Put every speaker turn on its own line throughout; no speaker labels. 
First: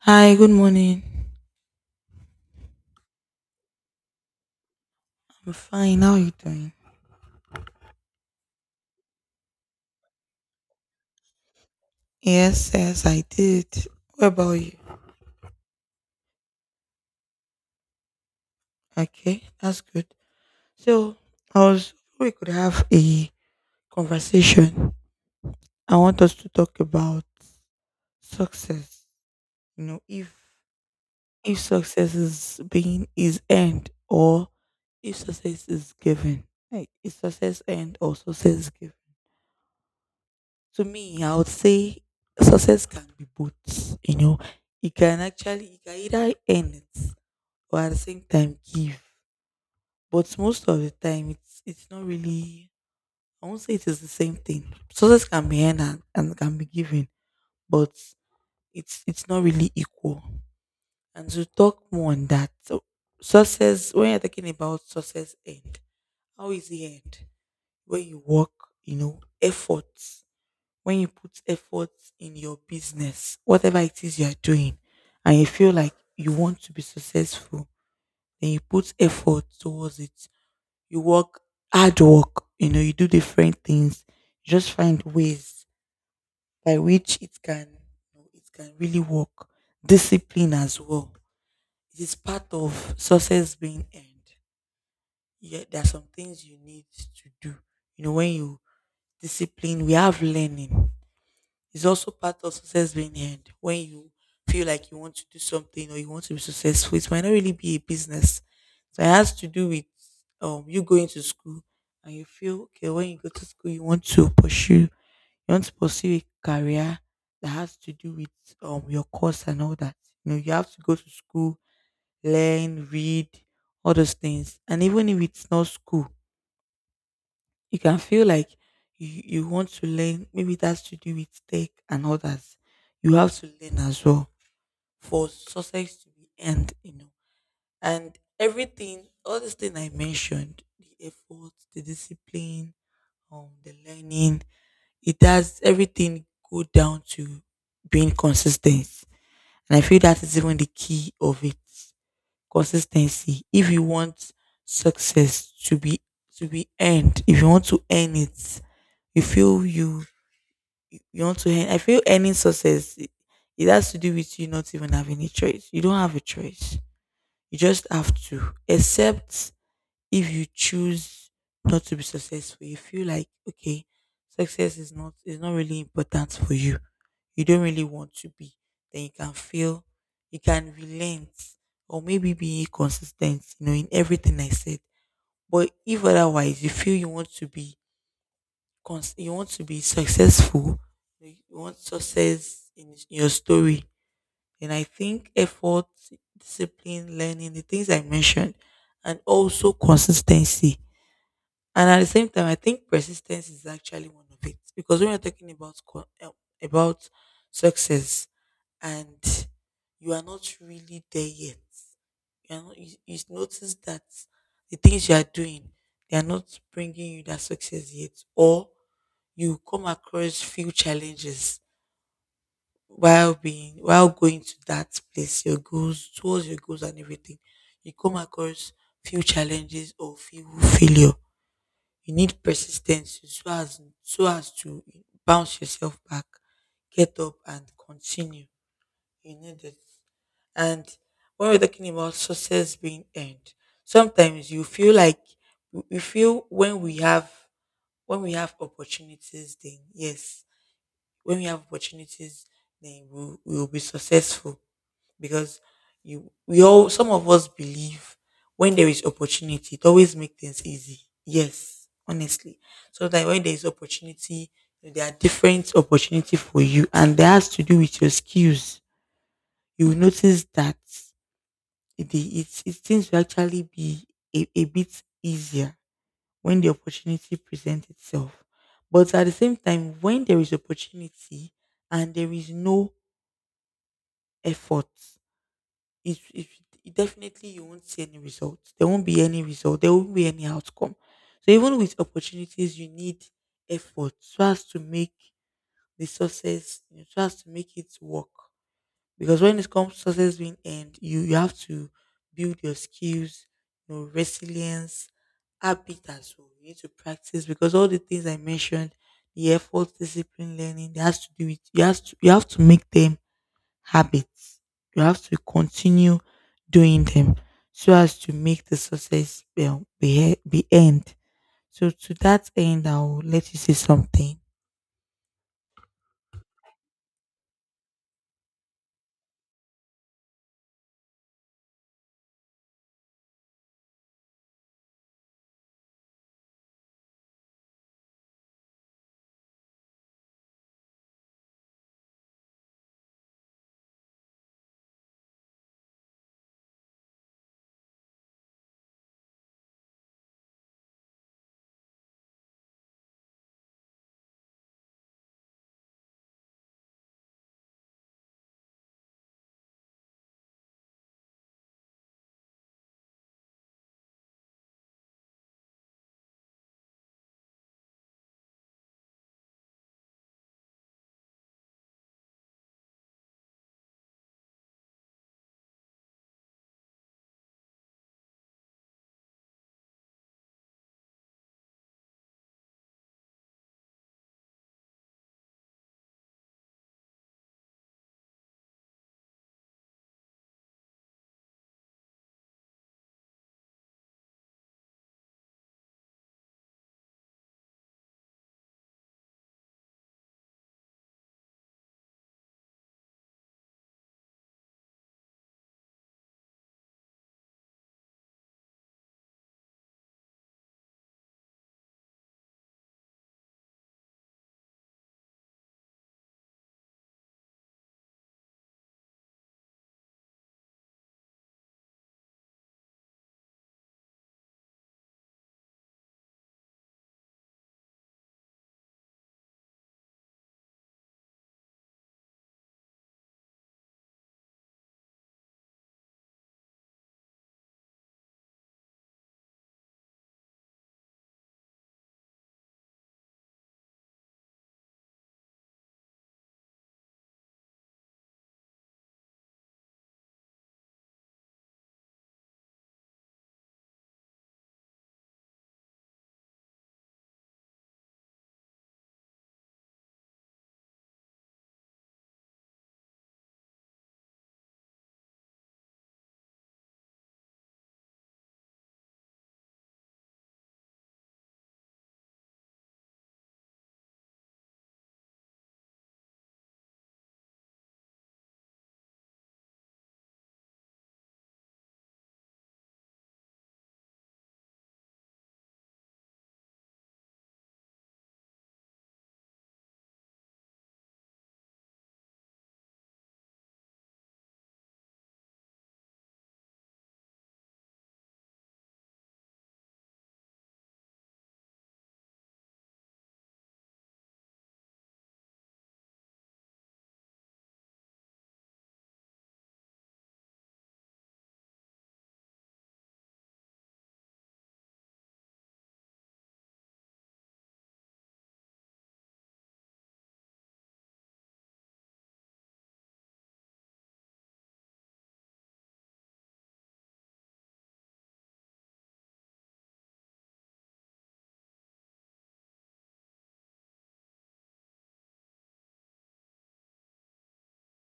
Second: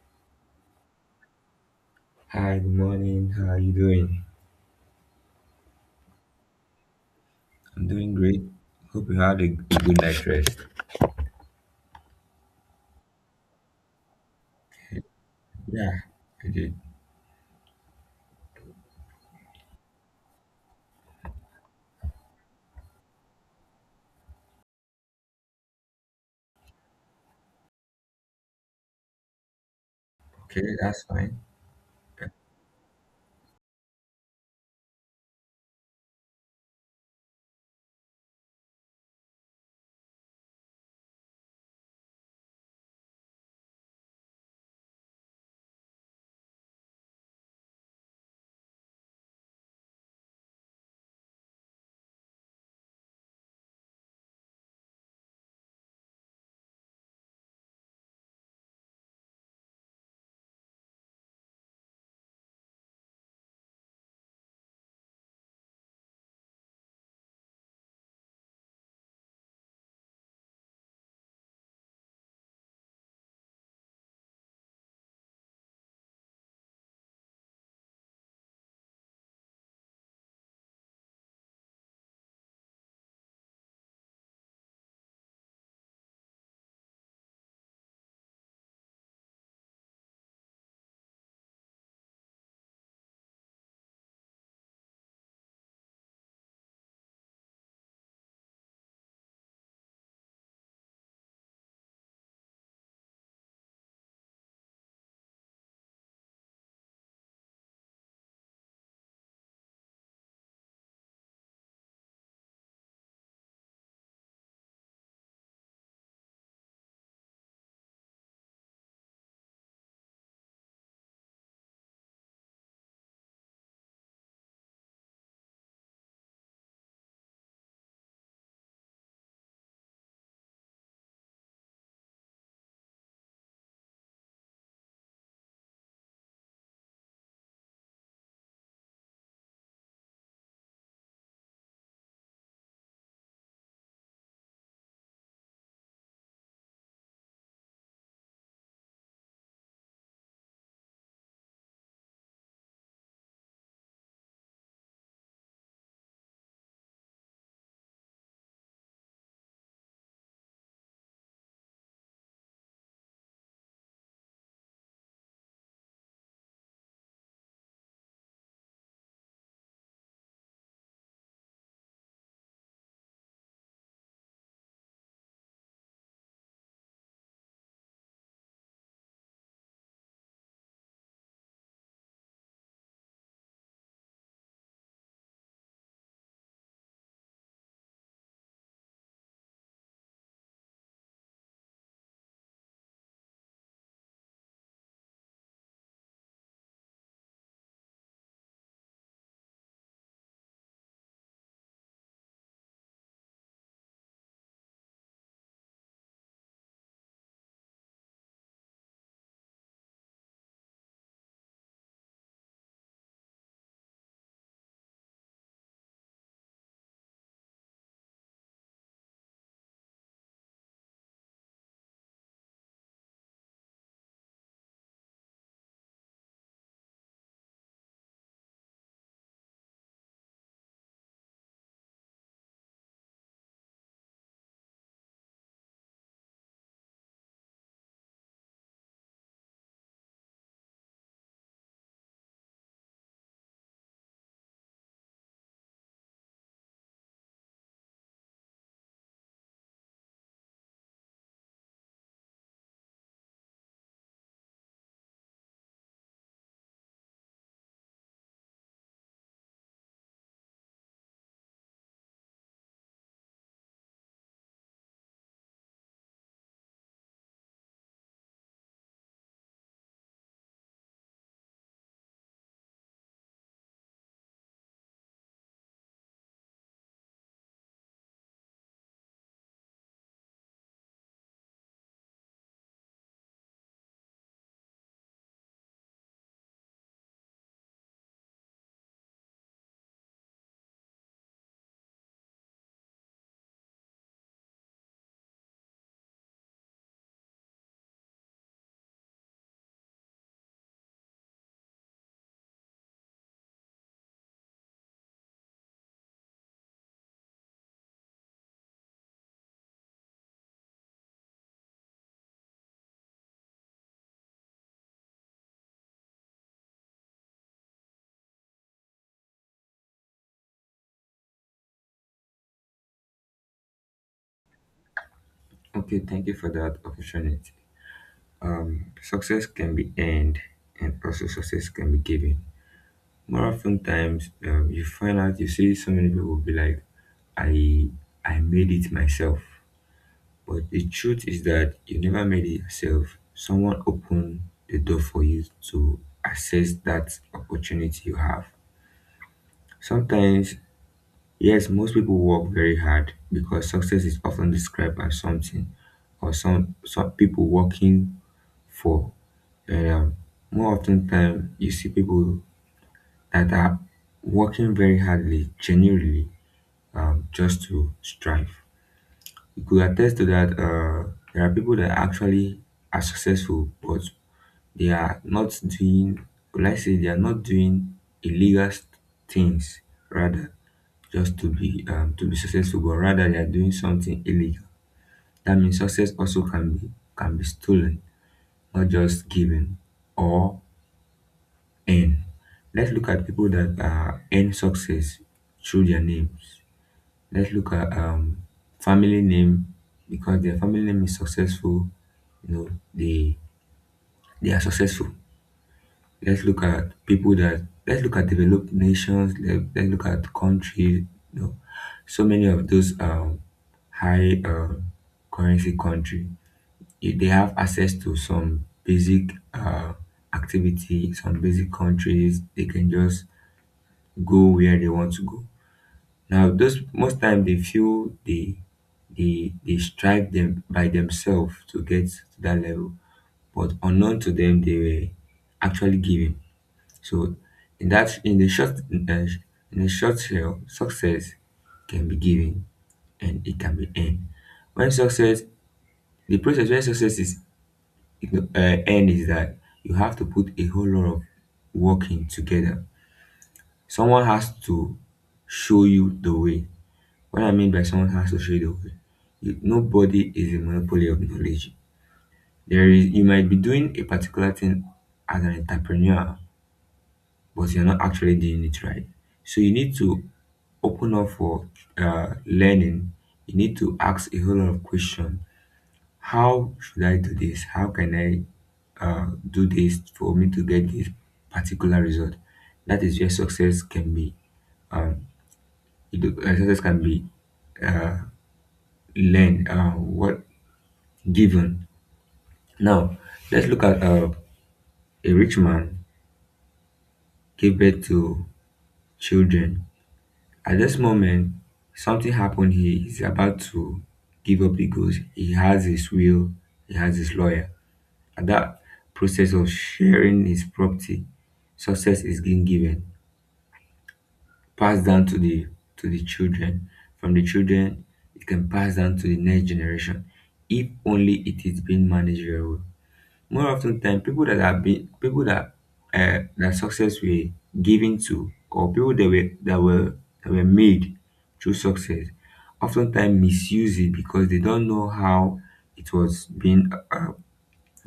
Hi, good morning.
Hi, good morning. How are you doing?
I'm fine. How are you doing?
I'm doing great. Hope you had a good night's rest.
Yes, yes, I did. What about you?
Yeah, I did.
Okay, that's good. So, I was we could have a conversation. I want us to talk about success. You know, if
Okay, that's fine.
if success is earned or if success is given. Like, is success earned or success given? To me, I would say success can be both. You know, you can either earn it or at the same time give. But most of the time, it's not really. I won't say it is the same thing. Success can be earned and can be given, but it's not really equal. And to talk more on that, so success when you're talking about success end, how is it end? When you work, you know, efforts. When you put efforts in your business, whatever it is you are doing, and you feel like you want to be successful, then you put effort towards it. You work hard work, you know, you do different things, you just find ways by which it can really work. Discipline as well. It is part of success being earned. Yeah, there are some things you need to do. You know, when you discipline, we have learning. It's also part of success being earned. When you feel like you want to do something or you want to be successful, it might not really be a business. So it has to do with you going to school, and you feel okay, when you go to school you want to pursue a career that has to do with your course and all that. You know, you have to go to school, learn, read, all those things. And even if it's not school, you can feel like you want to learn. Maybe that's to do with tech and others. You have to learn as well for success to be earned, you know. And everything, all this thing I mentioned, the effort, the discipline, the learning, it does everything go down to being consistent. And I feel that is even the key of it. Consistency. If you want success to be earned, if you want to earn it, you feel you you want to earn. I feel earning success, it has to do with you not even having a choice. You don't have a choice. You just have to. Except if you choose not to be successful, you feel like, okay, success is not really important for you. You don't really want to be. Then you can feel you can relent or maybe be consistent, you know, in everything I said. But if otherwise you feel you want to be you want to be successful, you want success in your story. And I think effort, discipline, learning, the things I mentioned, and also consistency, and at the same time, I think persistence is actually one of it, because when you're talking about about success and you are not really there yet, you are not, you notice that the things you are doing, they are not bringing you that success yet, or you come across few challenges while being while going to that place, your goals towards your goals and everything, you come across few challenges or few failure. You need persistence so as to bounce yourself back, get up and continue. You need it. And when we're talking about success being earned, sometimes you feel like we feel when we have opportunities, then yes, when we have opportunities, then we will be successful, because you we all, some of us, believe when there is opportunity, it always makes things easy. Yes, honestly. So that when there is opportunity, there are different opportunity for you, and that has to do with your skills. You will notice that it seems to actually be a bit easier when the opportunity presents itself. But at the same time, when there is opportunity and there is no effort, it, it it definitely, you won't see any results. There won't be any result. There won't be any outcome. So even with opportunities, you need effort so as to make the success, you know, so as to make it work. Because when it comes to success being end, you have to build your skills, your resilience, habit as well. You need to practice, because all the things I mentioned, the effort, discipline, learning, they has to do with you have to make them habits. You have to continue doing them so as to make the success well, be end. So to that end, I'll let you say something.
Okay, thank you for that opportunity. Success can be earned, and also success can be given. More often times, you find out you see so many people be like, "I, I made it myself," but the truth is that you never made it yourself. Someone opened the door for you to access that opportunity you have. Sometimes, yes, most people work very hard because success is often described as something or some people working for. And more often time, you see people that are working very hardly, genuinely, just to strive. You could attest to that. There are people that actually are successful, but they are not doing. Let's say they are not doing illegal things. Rather, just to be successful, but rather they are doing something illegal. That means success also can be stolen, not just given or earned. Let's look at people that earn success through their names. Let's look at family name because their family name is successful. You know they they are successful. Let's look at developed nations. Let's look at countries. You know, so many of those high currency country, they have access to some basic activity, some basic countries. They can just go where they want to go. Now, those most time they feel they strive them by themselves to get to that level, but unknown to them, they were actually given. So in that in the short in a, in a short hell, success can be given and it can be earned. When success, the process when success is earned is that you have to put a whole lot of work in together. Someone has to show you the way. What I mean by someone has to show you the way, nobody is a monopoly of knowledge. There is You might be doing a particular thing as an entrepreneur but you're not actually doing it right. So you need to open up for learning. You need to ask a whole lot of questions. How should I do this? How can I do this for me to get this particular result? That is where success can be. Um, you Success can be uh, learned. What given? Now let's look at a rich man gave birth to children. At this moment, something happened. He is about to give up the ghost. He has his will, he has his lawyer. At that process of sharing his property, success is being given, passed down to the children. From the children, it can pass down to the next generation, if only it is being managed very well. More often than people that have been, people that that success were given to, or people that were that were made through success, oftentimes misuse it because they don't know how it was being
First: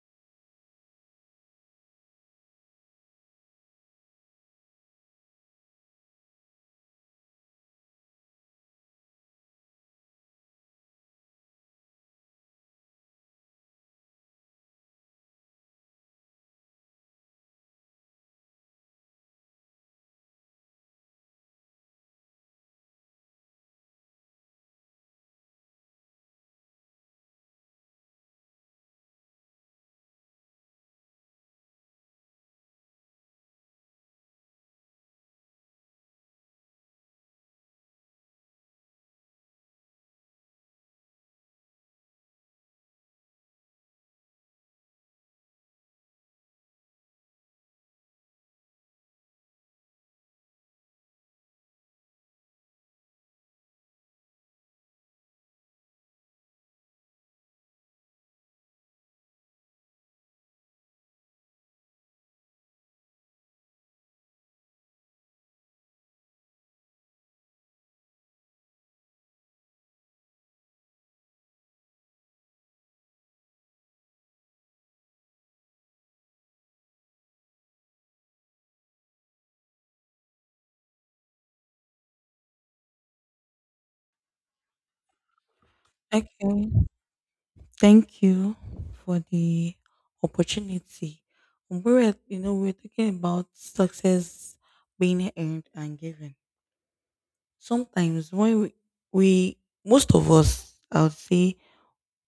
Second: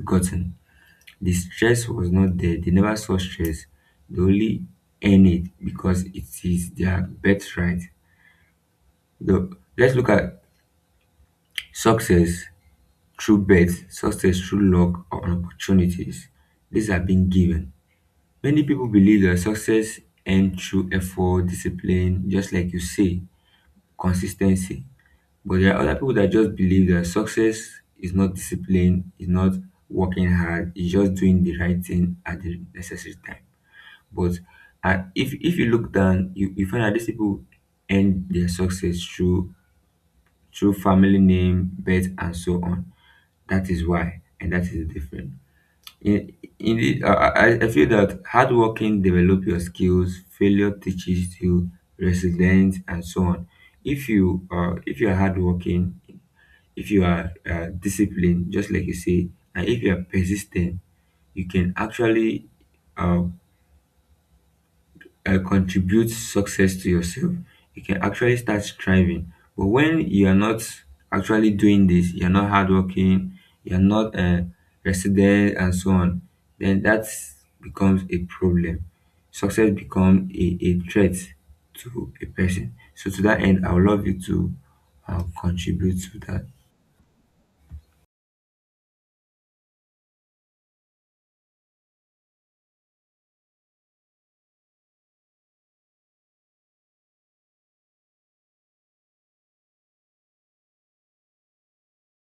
gotten. The stress was not there, they never saw stress, they only earn it because it is their birthright. the, let's look at success through birth, success through luck or opportunities. These are being given. Many people believe that success earned through effort, discipline, just like you say, consistency. But there are other people that just believe that success is not discipline, is not working hard, it's just doing the right thing at the necessary time. But if you look down, you find that these people end their success through family name, birth, and so on. That is why, and that is the difference. In, Indeed, I feel that hard working develop your skills, failure teaches you resilience, and so on. If you are hardworking, if you are disciplined, just like you say, and if you are persistent, you can actually uh, contribute success to yourself, you can actually start striving. But when you are not actually doing this, you're not hardworking, you're not resident, and so on, then that becomes a problem. Success becomes a threat to a person. So, to that end, I would love you to contribute to that.
Okay. Thank you for the opportunity. You know, we're talking about success being earned and given. Sometimes when we, most of us, I would say,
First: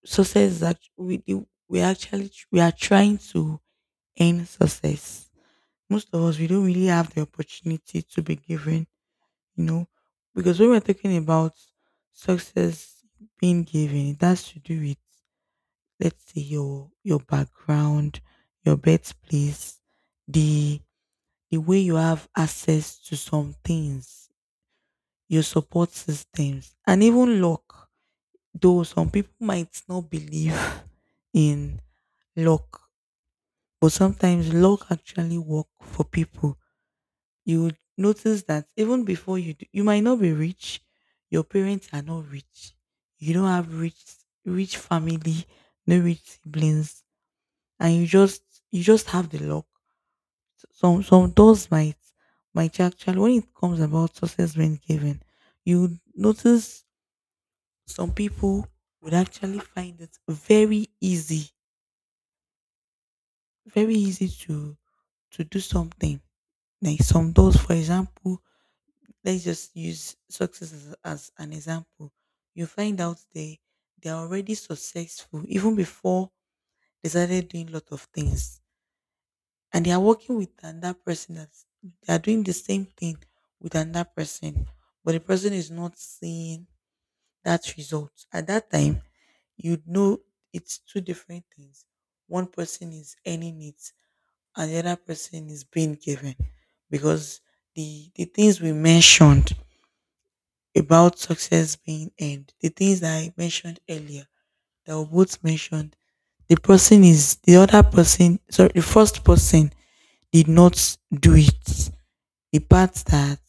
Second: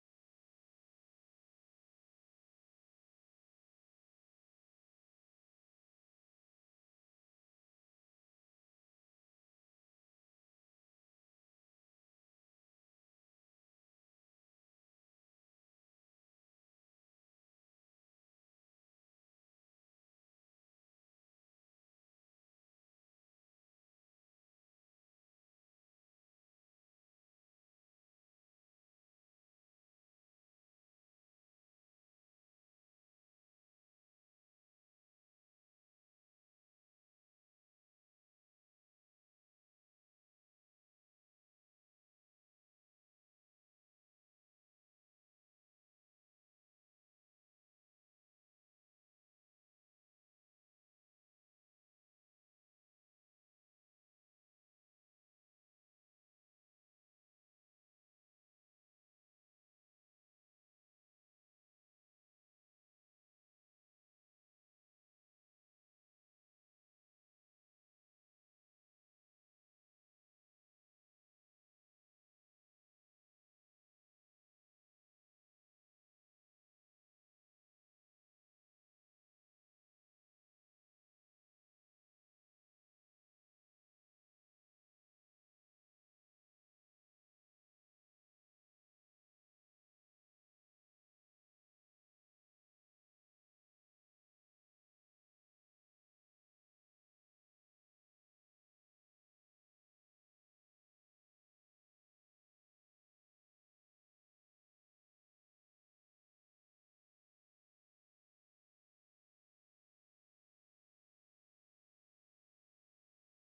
success is act- we the- we actually we are trying to earn success. Most of us, we don't really have the opportunity to be given, you know, because when we're talking about success being given, it has to do with, let's say, your background, your birthplace, the the way you have access to some things, your support systems, and even luck. Though some people might not believe in luck. But sometimes luck actually work for people. You would notice that even before you do, you might not be rich. Your parents are not rich. You don't have rich family, no rich siblings, and you just have the luck. Some doors might actually, when it comes about success when given, you would notice some people would actually find it very easy to do something, like some doors. For example, let's just use success as an example. You find out they are already successful even before they started doing a lot of things, and they are working with another person, that they are doing the same thing with another person, but the person is not seeing that result. At that time, you know, it's two different things. One person is earning it, and the other person is being given, because the things we mentioned about success being end. The things that I mentioned earlier that were both mentioned, the other person, sorry, the first person did not do it. The part that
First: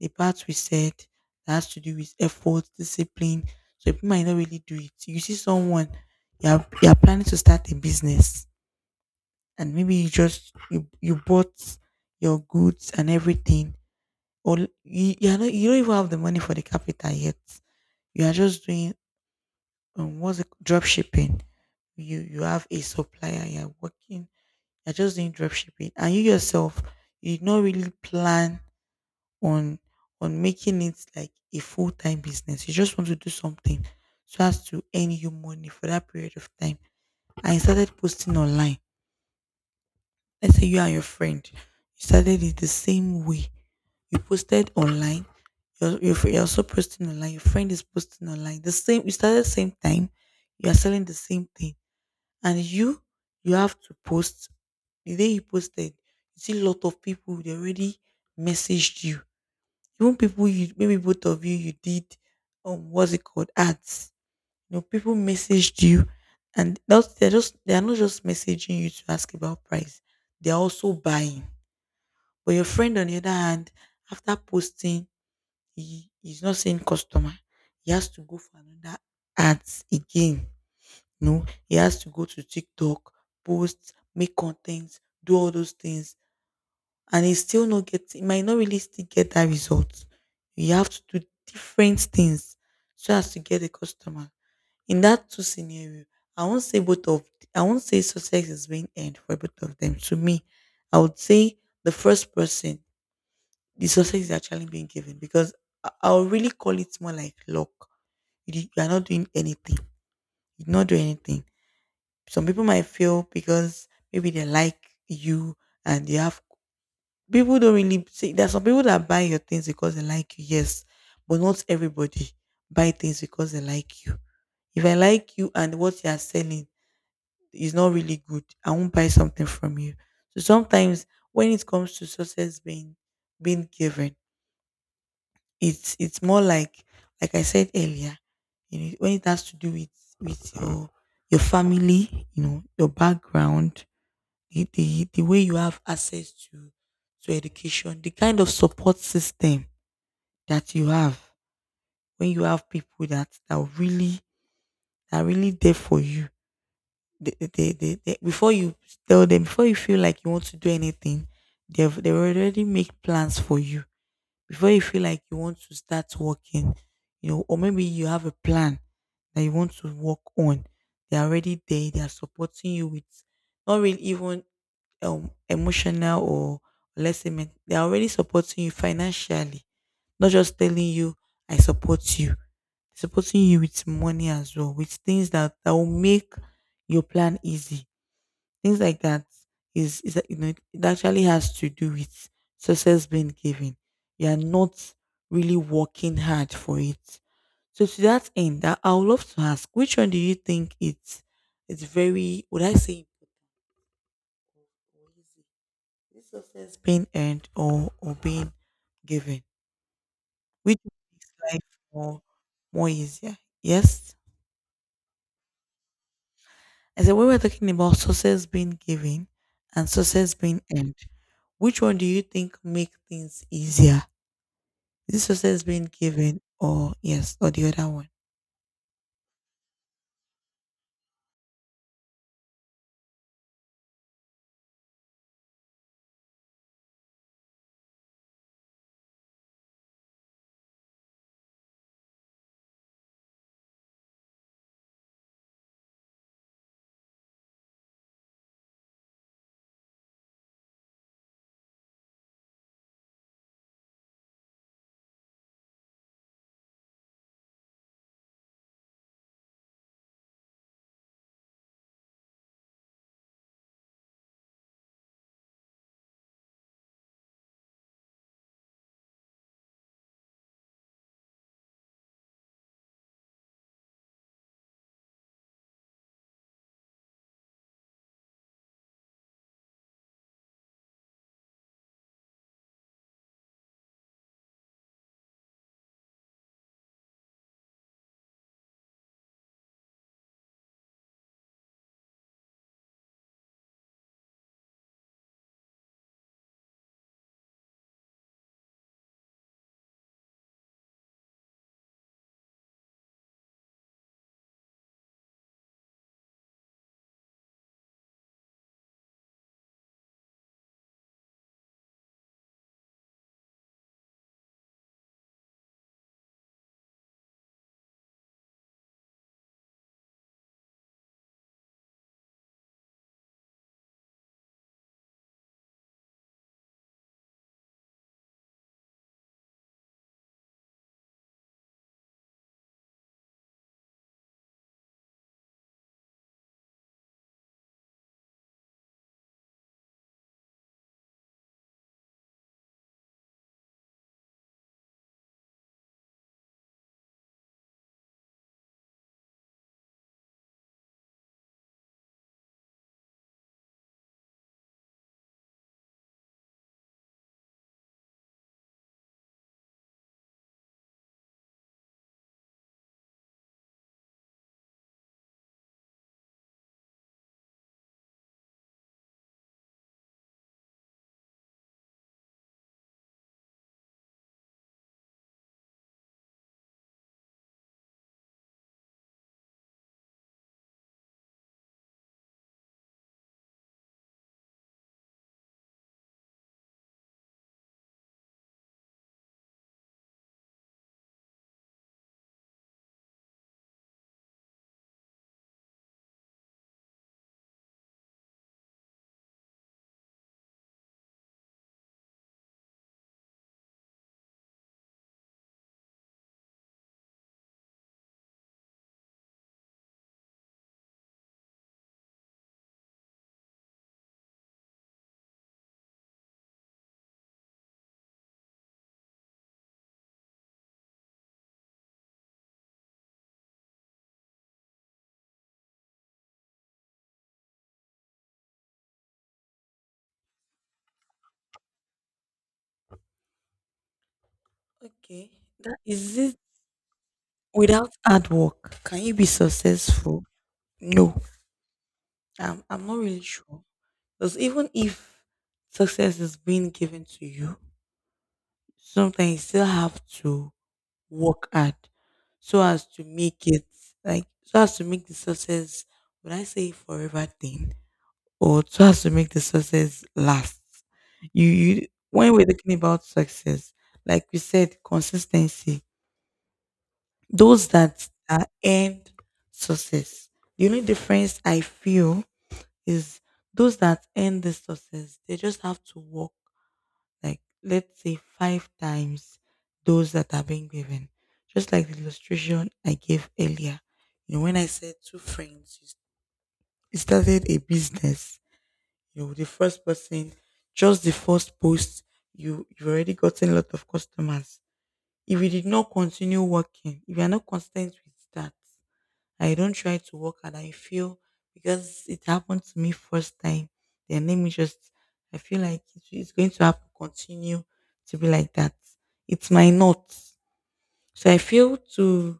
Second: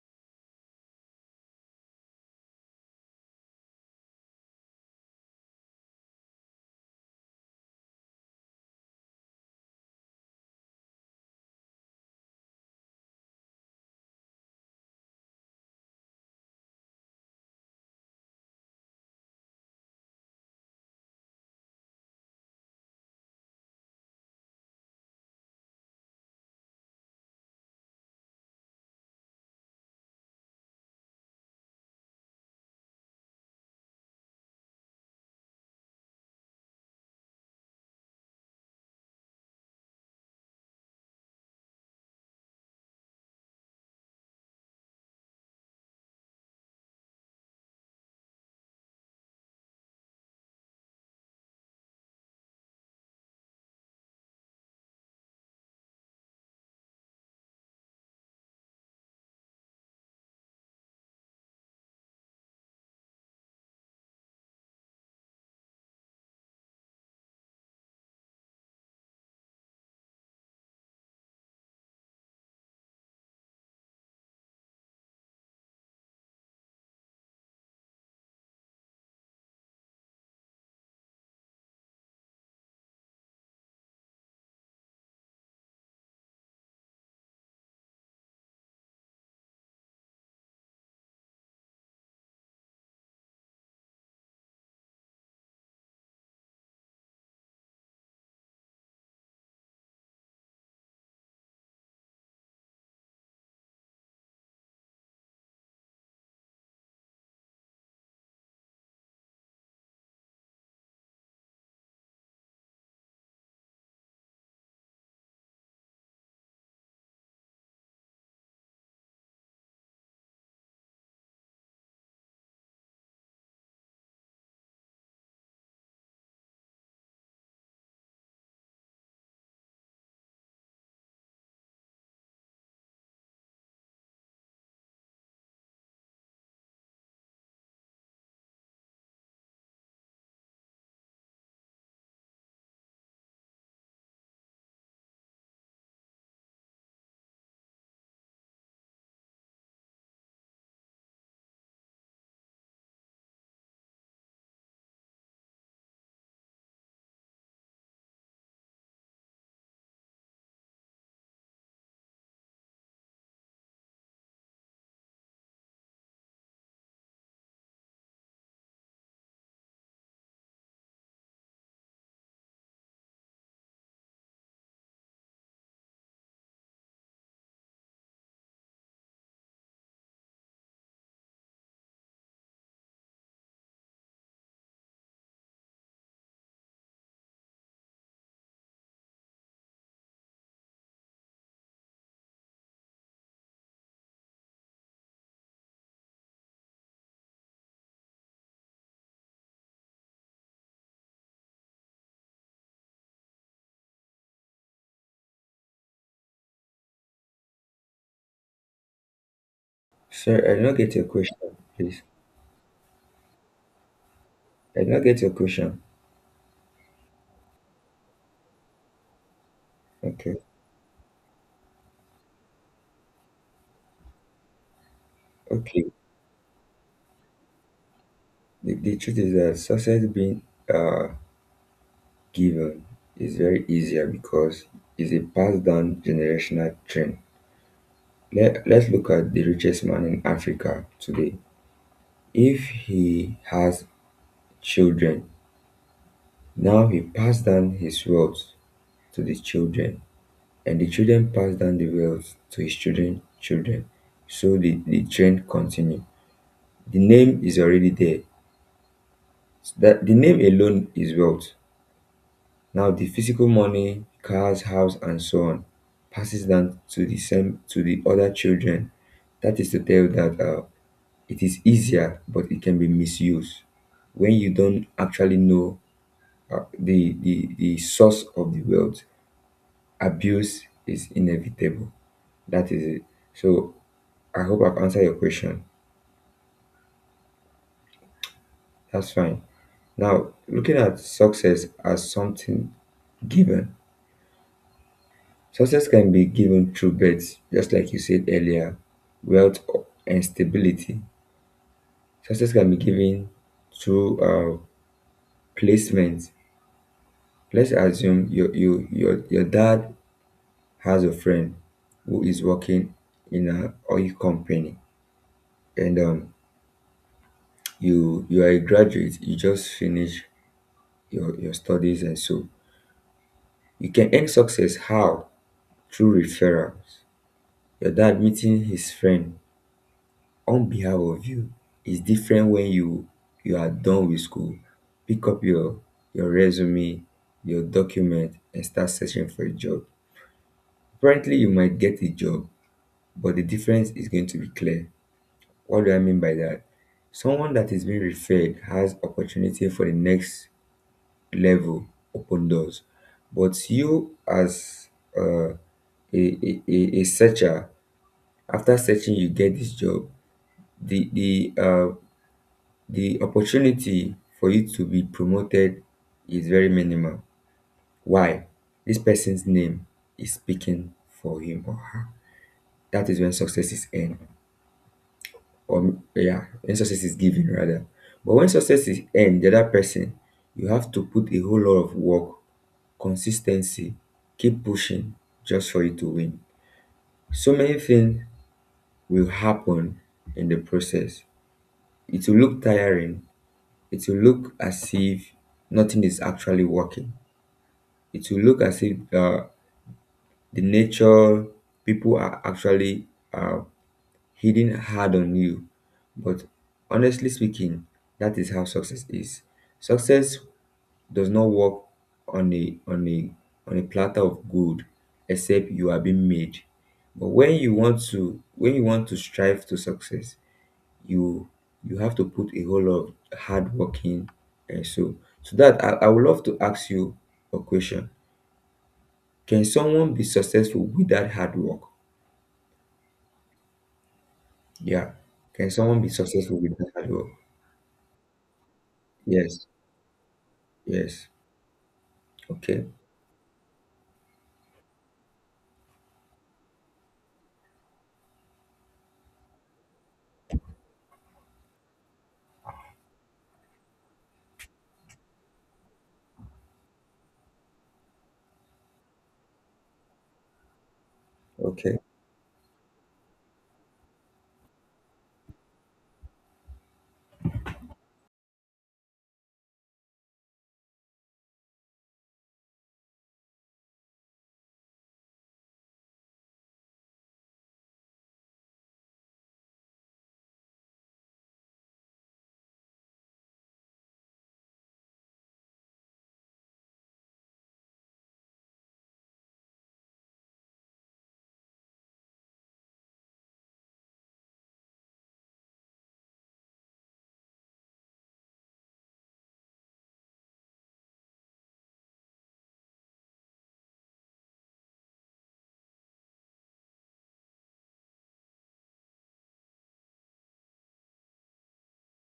the part we said that has to do with effort, discipline. So people might not really do it. You see someone, you're planning to start a business, and maybe you bought your goods and everything. Or you're not, you don't even have the money for the capital yet, you are just doing, what's it, drop shipping? You have a supplier, you're working, you're just doing drop shipping, and you yourself, you did not really plan on making it like a full time business. You just want to do something so as to earn you money for that period of time. And you started posting online. Let's say you and your friend, you started it the same way. You posted online. You're also posting online. Your friend is posting online. The same. You started the same time. You are selling the same thing, and you have to post. The day you posted, you see a lot of people, they already messaged you, even people you, maybe both of you, you did, um, what's it called, ads, you know. People messaged you, and that's they're just, they are not just messaging you to ask about price, they're also buying. But your friend, on the other hand, after posting, is not saying customer, he has to go for another ads again. No, he has to go to TikTok, post, make content, do all those things, and he still not get. He might not really still get that result. You have to do different things so as to get a customer. In that two scenario, I won't say both of. I won't say success is being earned for both of them. To me, I would say the first person, the success is actually being given, because I'll really call it more like luck. You are not doing anything. You did not do anything. Some people might fail because maybe they like you, and they have, people don't really see, there are some people that buy your things because they like you, yes, but not everybody buy things because they like you. If I like you and what you are selling is not really good, I won't buy something from you. So sometimes when it comes to success being given, it's more like I said earlier, when it has to do with with your family, your background, the way you have access to education, the kind of support system that you have when you have people that are really there for you. Before you tell them, before you feel like you want to do anything, they already make plans for you before you feel like you want to start working, or maybe you have a plan that you want to work on. They're already there. They are supporting you with not really even emotional or they're already supporting you financially, not just telling you I support you, supporting you with money as well, with things that will make your plan easy. Things like that is it actually has to do with success being given. You are not really working hard for it. So to that end, I would love to ask, which one do you think it's very would I say or easy? Is success being earned or being given?
Sir, I did not
Which
get your
makes
question,
life
please.
more more easier? Yes.
I did not get your question.
As when we are talking about success being given and success
Okay.
being earned, which one do you think make things easier? Is this success being
Okay.
given or yes, or the other one?
The truth is that success being uh given is very easier because it's a passed down generational trend. Let's look at the richest man in Africa today. If he has children, now he passed down his wealth to the children, and the children passed down the wealth to his children, children. So the trend continue. The name is already there. So that the name alone is wealth. Now the physical money, cars, house, and so on, passes down to the same to the other children. That is to tell that it is easier, but it can be misused when you don't actually know the source of the wealth. Abuse is inevitable. That is it. So I hope I've answered your question. That's fine. Now looking at success as something given. Success can be given through birth, just like you said earlier, wealth and stability. Success can be given through placement. Let's assume your dad has a friend who is working in a oil company and you are a graduate, you just finish your studies, and so you can earn success how? Through referrals. Your dad meeting his friend on behalf of you. It's different when you are done with school, pick up your resume, your document, and start searching for a job. Apparently you might get a job, but the difference is going to be clear. What do I mean by that? Someone that is being referred has opportunity for the next level, open doors. But you, as uh, a searcher, after searching you get this job. the the uh, The opportunity for you to be promoted is very minimal. Why? This person's name is speaking for him or her. That is when success is earned, or yeah, when success is given rather. But when success is earned, the other person, you have to put a whole lot of work, consistency, keep pushing just for you to win. So many things will happen in the process. It will look tiring. It will look as if nothing is actually working. It will look as if the nature, people are actually uh, hitting hard on you. But honestly speaking, that is how success is. Success does not work on a platter of good, except you are being made. But when you want to strive to success, you you have to put a whole lot of hard work in. And so that I would love to ask you a question. Can someone be successful without hard work? Yeah.
Okay.
Can
That
someone be
is it
successful without hard work?
without hard work. Can you be
Yes.
successful? No.
Yes.
I'm
Okay.
not really sure. Because even if success is being given to you, sometimes you still have to work hard so as to make it like so as to make the success when I say forever thing. Or so as to make the success last. You
Okay.
when we're talking about success, like we said, consistency. Those that are end success. The only difference I feel is those that end the success, they just have to work like let's say five times those that are being given. Just like the illustration I gave earlier. You know, when I said two friends, you started a business you the first person, just the first post, you've already gotten a lot of customers. If you did not continue working, if you're not constant with that, I don't try to work and I feel because it happened to me first time, then let me just I feel like it's going to happen continue to be like that. It might not. So I feel to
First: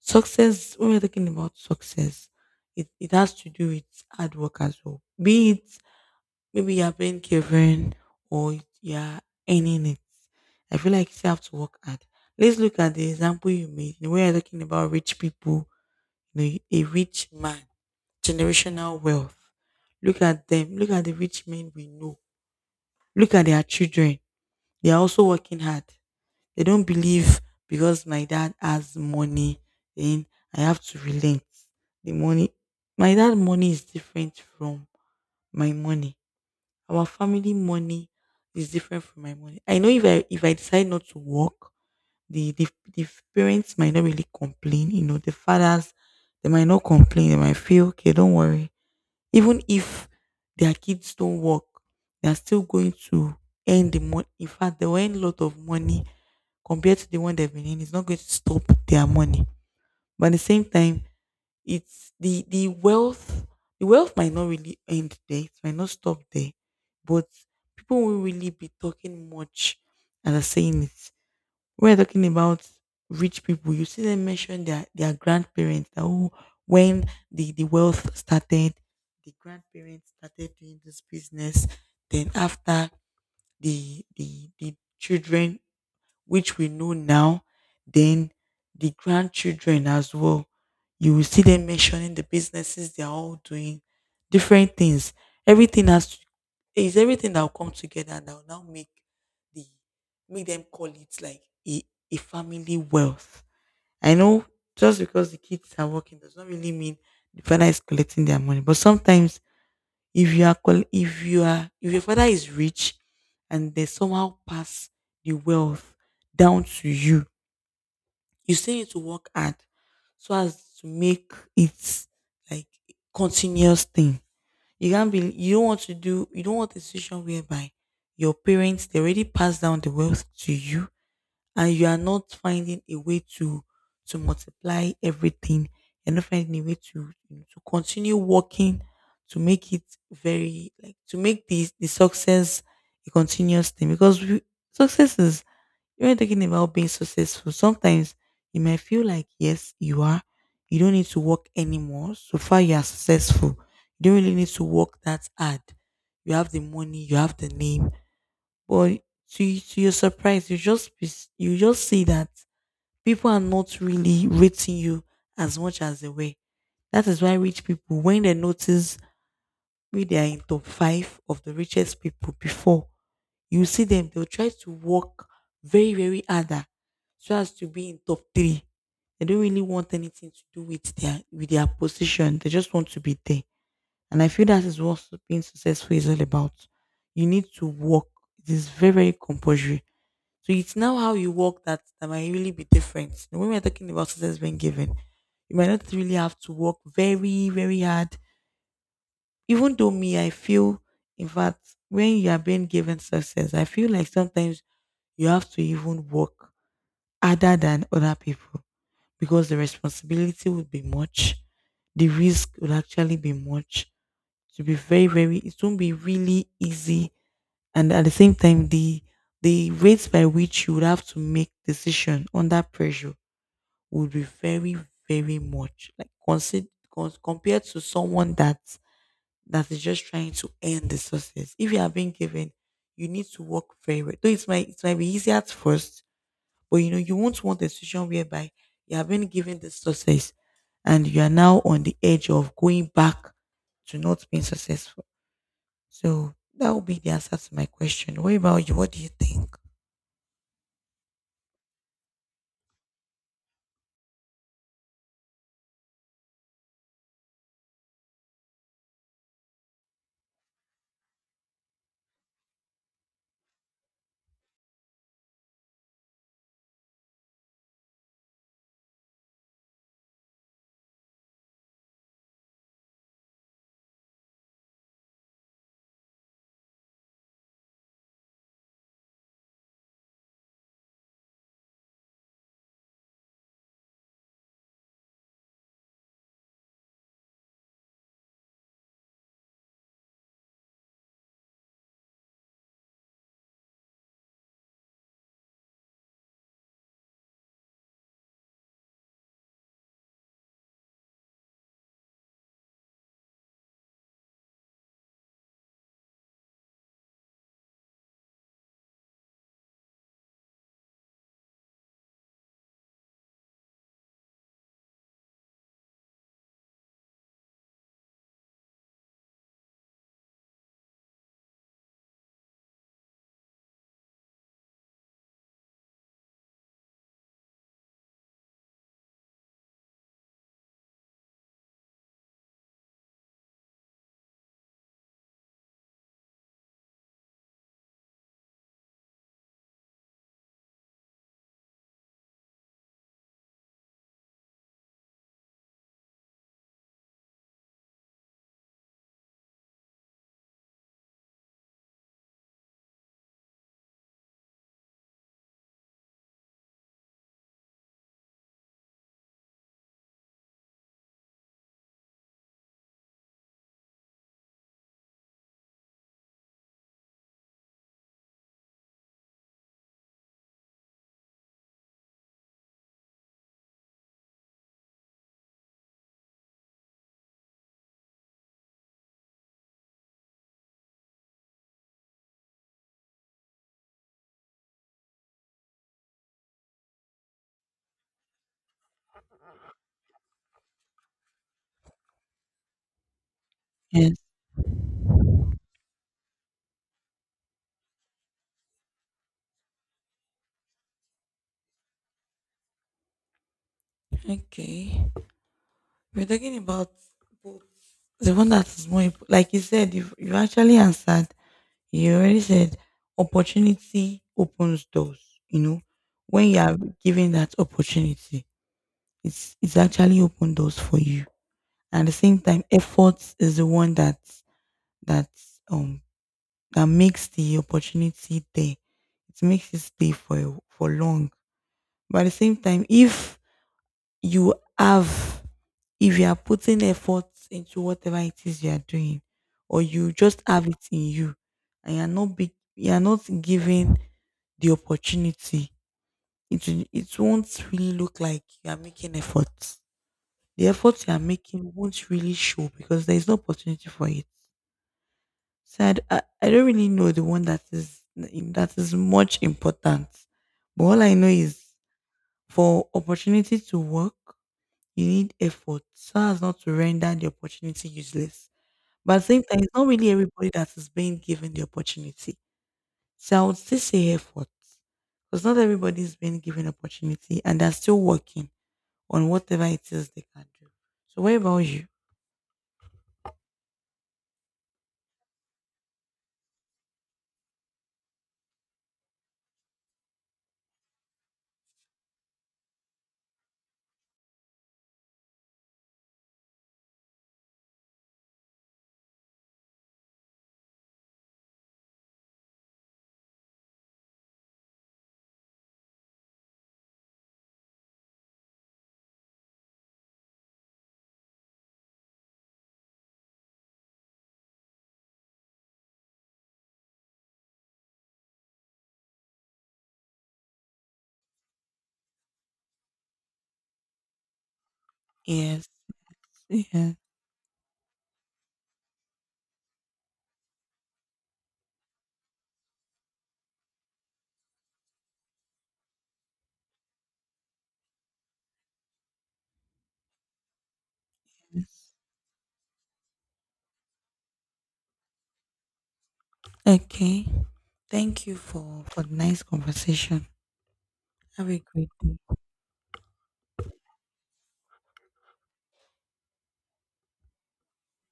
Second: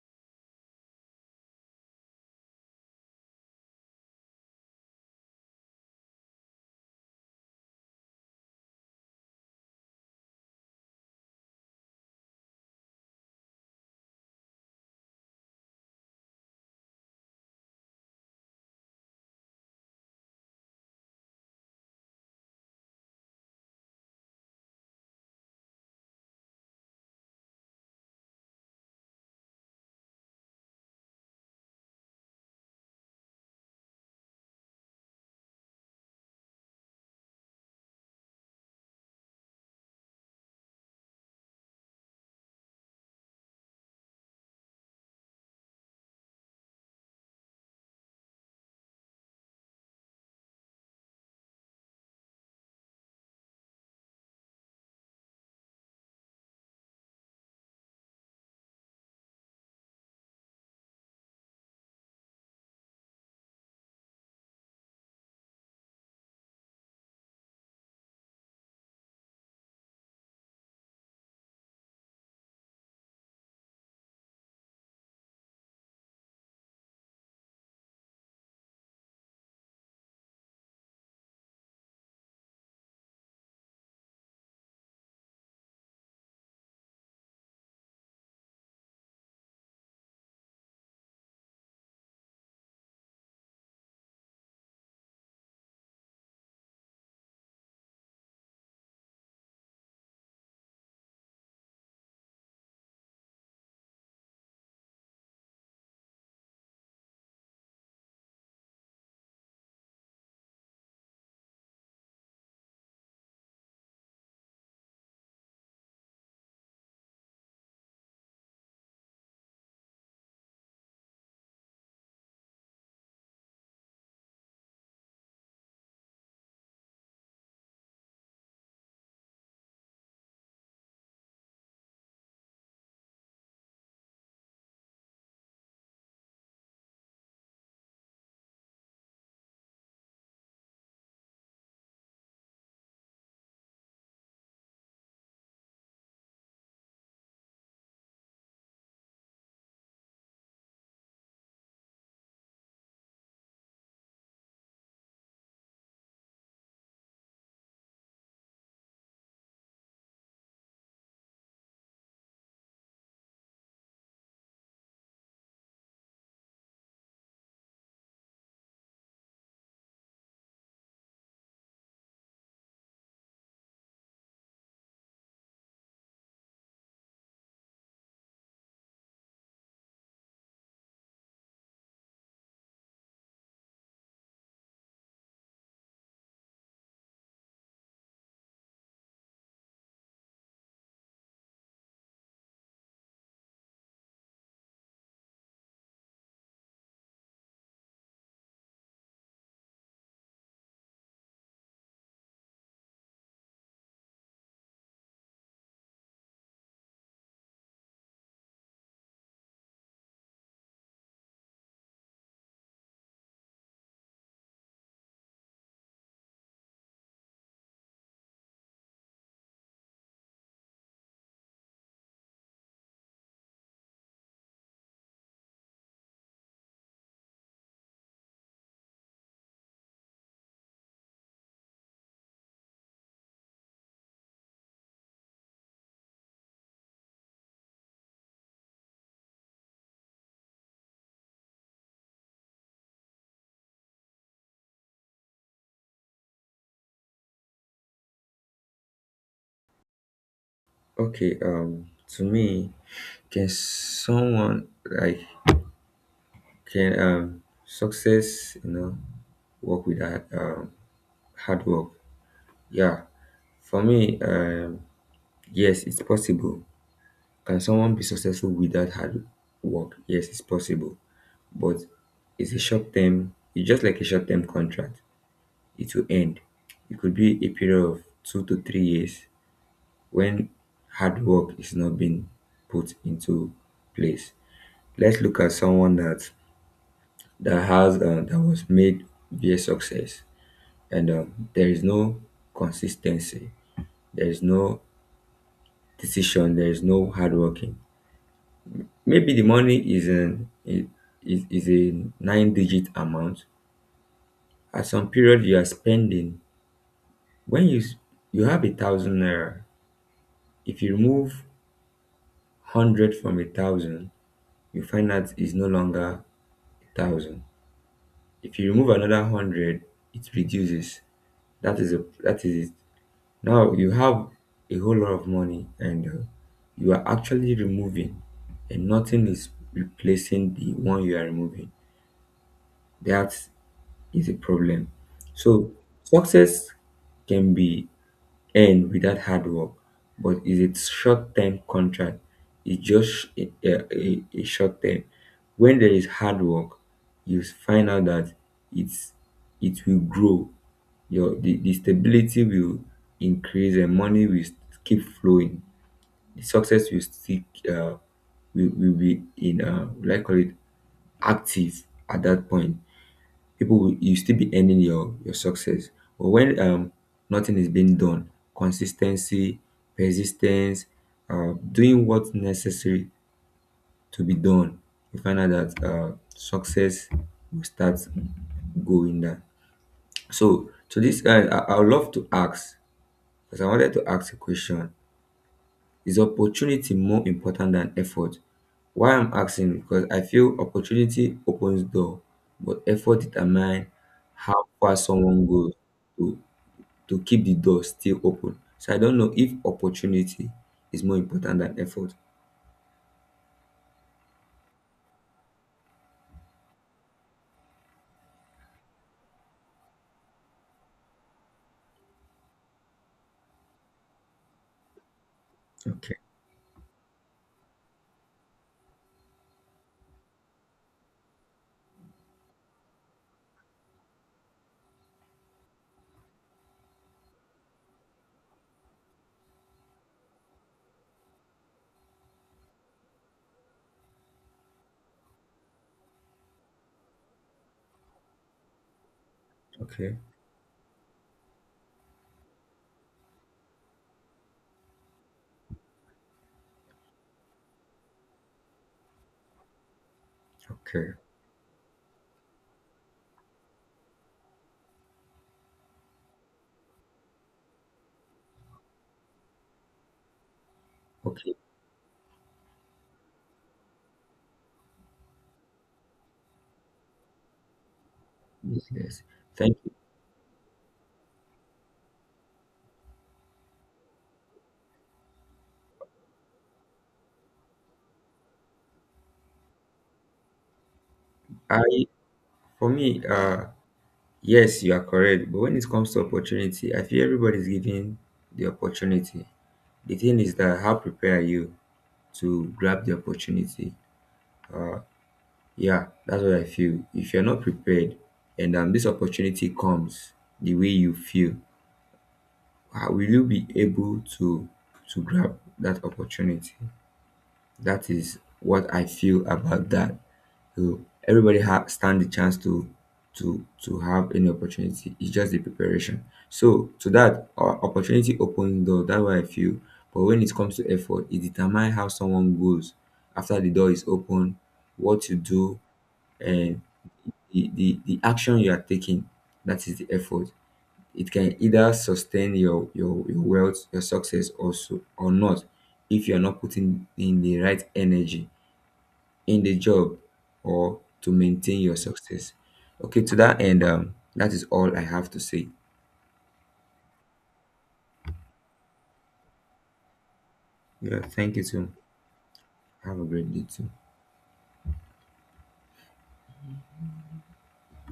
success when we're talking about success, it has to do with hard work as well. Be it maybe you're being given or you're earning it. I feel like you still have to work hard. Let's look at the example you made. You know, we are talking about rich people, you know, a rich man, generational wealth. Look at them. Look at the rich men we know. Look at their children. They are also working hard. They don't believe because my dad has money, then I have to relent. The money, my dad money is different from my money. Our family money is different from my money. I know if I decide not to work, the the, the parents might not really complain. You know, the fathers they might not complain. They might feel okay. Don't worry. Even if their kids don't work, they are still going to earn the money. In fact, they will earn a lot of money compared to the one they've been in. It's not going to stop their money. But at the same time, it's the wealth the wealth might not really end there, it might not stop there, but people won't really be talking much and are saying it. We're talking about rich people. You see them mention their grandparents that oh when the wealth started, the grandparents started doing this business, then after the children which we know now, then the grandchildren as well. You will see them mentioning the businesses they are all doing, different things. Everything has is everything that will come together and that will now make the make them call it like a, a family wealth. I know just because the kids are working does not really mean the father is collecting their money, but sometimes if you are qual- if you are if your father is rich and they somehow pass the wealth down to you, you still need to work hard so as to make it like continuous thing. You can't be you don't want to do you don't want a situation whereby your parents they already passed down the wealth to you and you are not finding a way to multiply everything you're not finding a way to continue working to make it very like to make the success a continuous thing because we, success is when you're talking about being successful sometimes you may feel like yes you are you don't need to work anymore so far you are successful you don't really need to work that hard you have the money you have the name but to your surprise, you just be you just see that people are not really rating you as much as they were. That is why rich people, when they notice we they are in top five of the richest people before, you see them, they'll try to work very, very harder so as to be in top three. They don't really want anything to do with their position. They just want to be there. And I feel that is what being successful is all about. You need to work. It is very, very compulsory so it's now how you walk that might really be different. You know, when we're talking about success being given, you might not really have to work very, very hard. Even though me, I feel, in fact, when you are being given success, I feel like sometimes you have to even work harder than other people because the responsibility would be much. The risk would actually be much. To be very, very, it won't be really easy and at the same time the rates by which you would have to make decision under pressure would be very very much like consider compared to someone that is just trying to earn the success if you are being given you need to work very well though it might be easy at first but you know you won't want a situation whereby you have been given the success and you are now on the edge of going back to not being successful so that would be the answer to my question. What about you? What do you think?
Okay. To me, can someone like can success, work without hard work? Yeah. For me, yes, it's possible. Can someone be successful without hard work? Yes, it's possible. But it's a short term, it's just like a short term contract. It will end. It could be a period of 2 to 3 years when hard work is not being put into place. Let's look at someone that was made via success, and there is no consistency, there is no decision, there is no hard working. Maybe the money is an I- is a nine digit amount. At some period you are spending. When you s- you have a thousand naira. If you remove 100 from a thousand, you find that is no longer a thousand. If you remove another 100, it reduces. That is it. Now you have a whole lot of money, and you are actually removing and nothing is replacing the one you are removing. That is a problem. So success can be earn without hard work, but it's a short term contract, it's just a short term. When there is hard work, you find out that it's it will grow, your the stability will increase and money will keep flowing, the success will stick, uh will be in, like, call it active. At that point people will you still be earning your success. But when nothing is being done, consistency, persistence, doing what's necessary to be done, you find out that success will start going down. So to this end, I would love to ask because I wanted to ask a question. Is opportunity more important than effort? Why I'm asking, because I feel opportunity opens door, but effort determine
Yes.
how far someone goes to keep the door still open. So I don't know if opportunity is more important than effort.
Okay, we're talking about both. The one that is more imp- like you said, you actually answered. You already said opportunity opens doors. You know,
Okay,
when you are given that opportunity, it's actually open doors for you. And at the same time, effort is the one that that um that makes the opportunity there. It makes it stay for a- for long. But at the same time, if you have, if you are putting effort into whatever it is you are doing, or you
okay,
just have it in you, and you are not be, you are not given the opportunity, it will- it won't really look like you are making efforts. The efforts you
okay,
are making won't really show because there is no opportunity for it. So I don't really know the one that is much important. But all I know
okay.
is for opportunity to work, you need effort so as not to render the opportunity useless.
Yes,
But at
yes.
the same time, it's
Thank
not
you.
really everybody that is being given the opportunity. So I would still say effort because not everybody is being given opportunity and they're still working on whatever it is they can do. So what about you?
I For me, yes, you are correct. But when it comes to opportunity, I feel everybody's given the opportunity. The thing is that how prepared are you to grab the opportunity? Yeah, that's what I feel. If you're not prepared and this opportunity comes the way you feel, will you be able to grab that opportunity? That is what I feel about that. So everybody stand the chance to have any opportunity. It's just the preparation. So to that, opportunity opens door. That's what I feel. But when it comes to effort, it determines how someone goes after the door is open, what you
Yes.
do, and
Yeah.
the action you are taking. That is the effort. It can either sustain your wealth, your success, also, or or not, if you are not putting in the right energy in the job or to maintain your success. Okay, to that end, that is all I have to say.
Okay. Thank you for the nice conversation.
Yeah,
Have
thank
a
you
great
too.
day.
Have a great day too.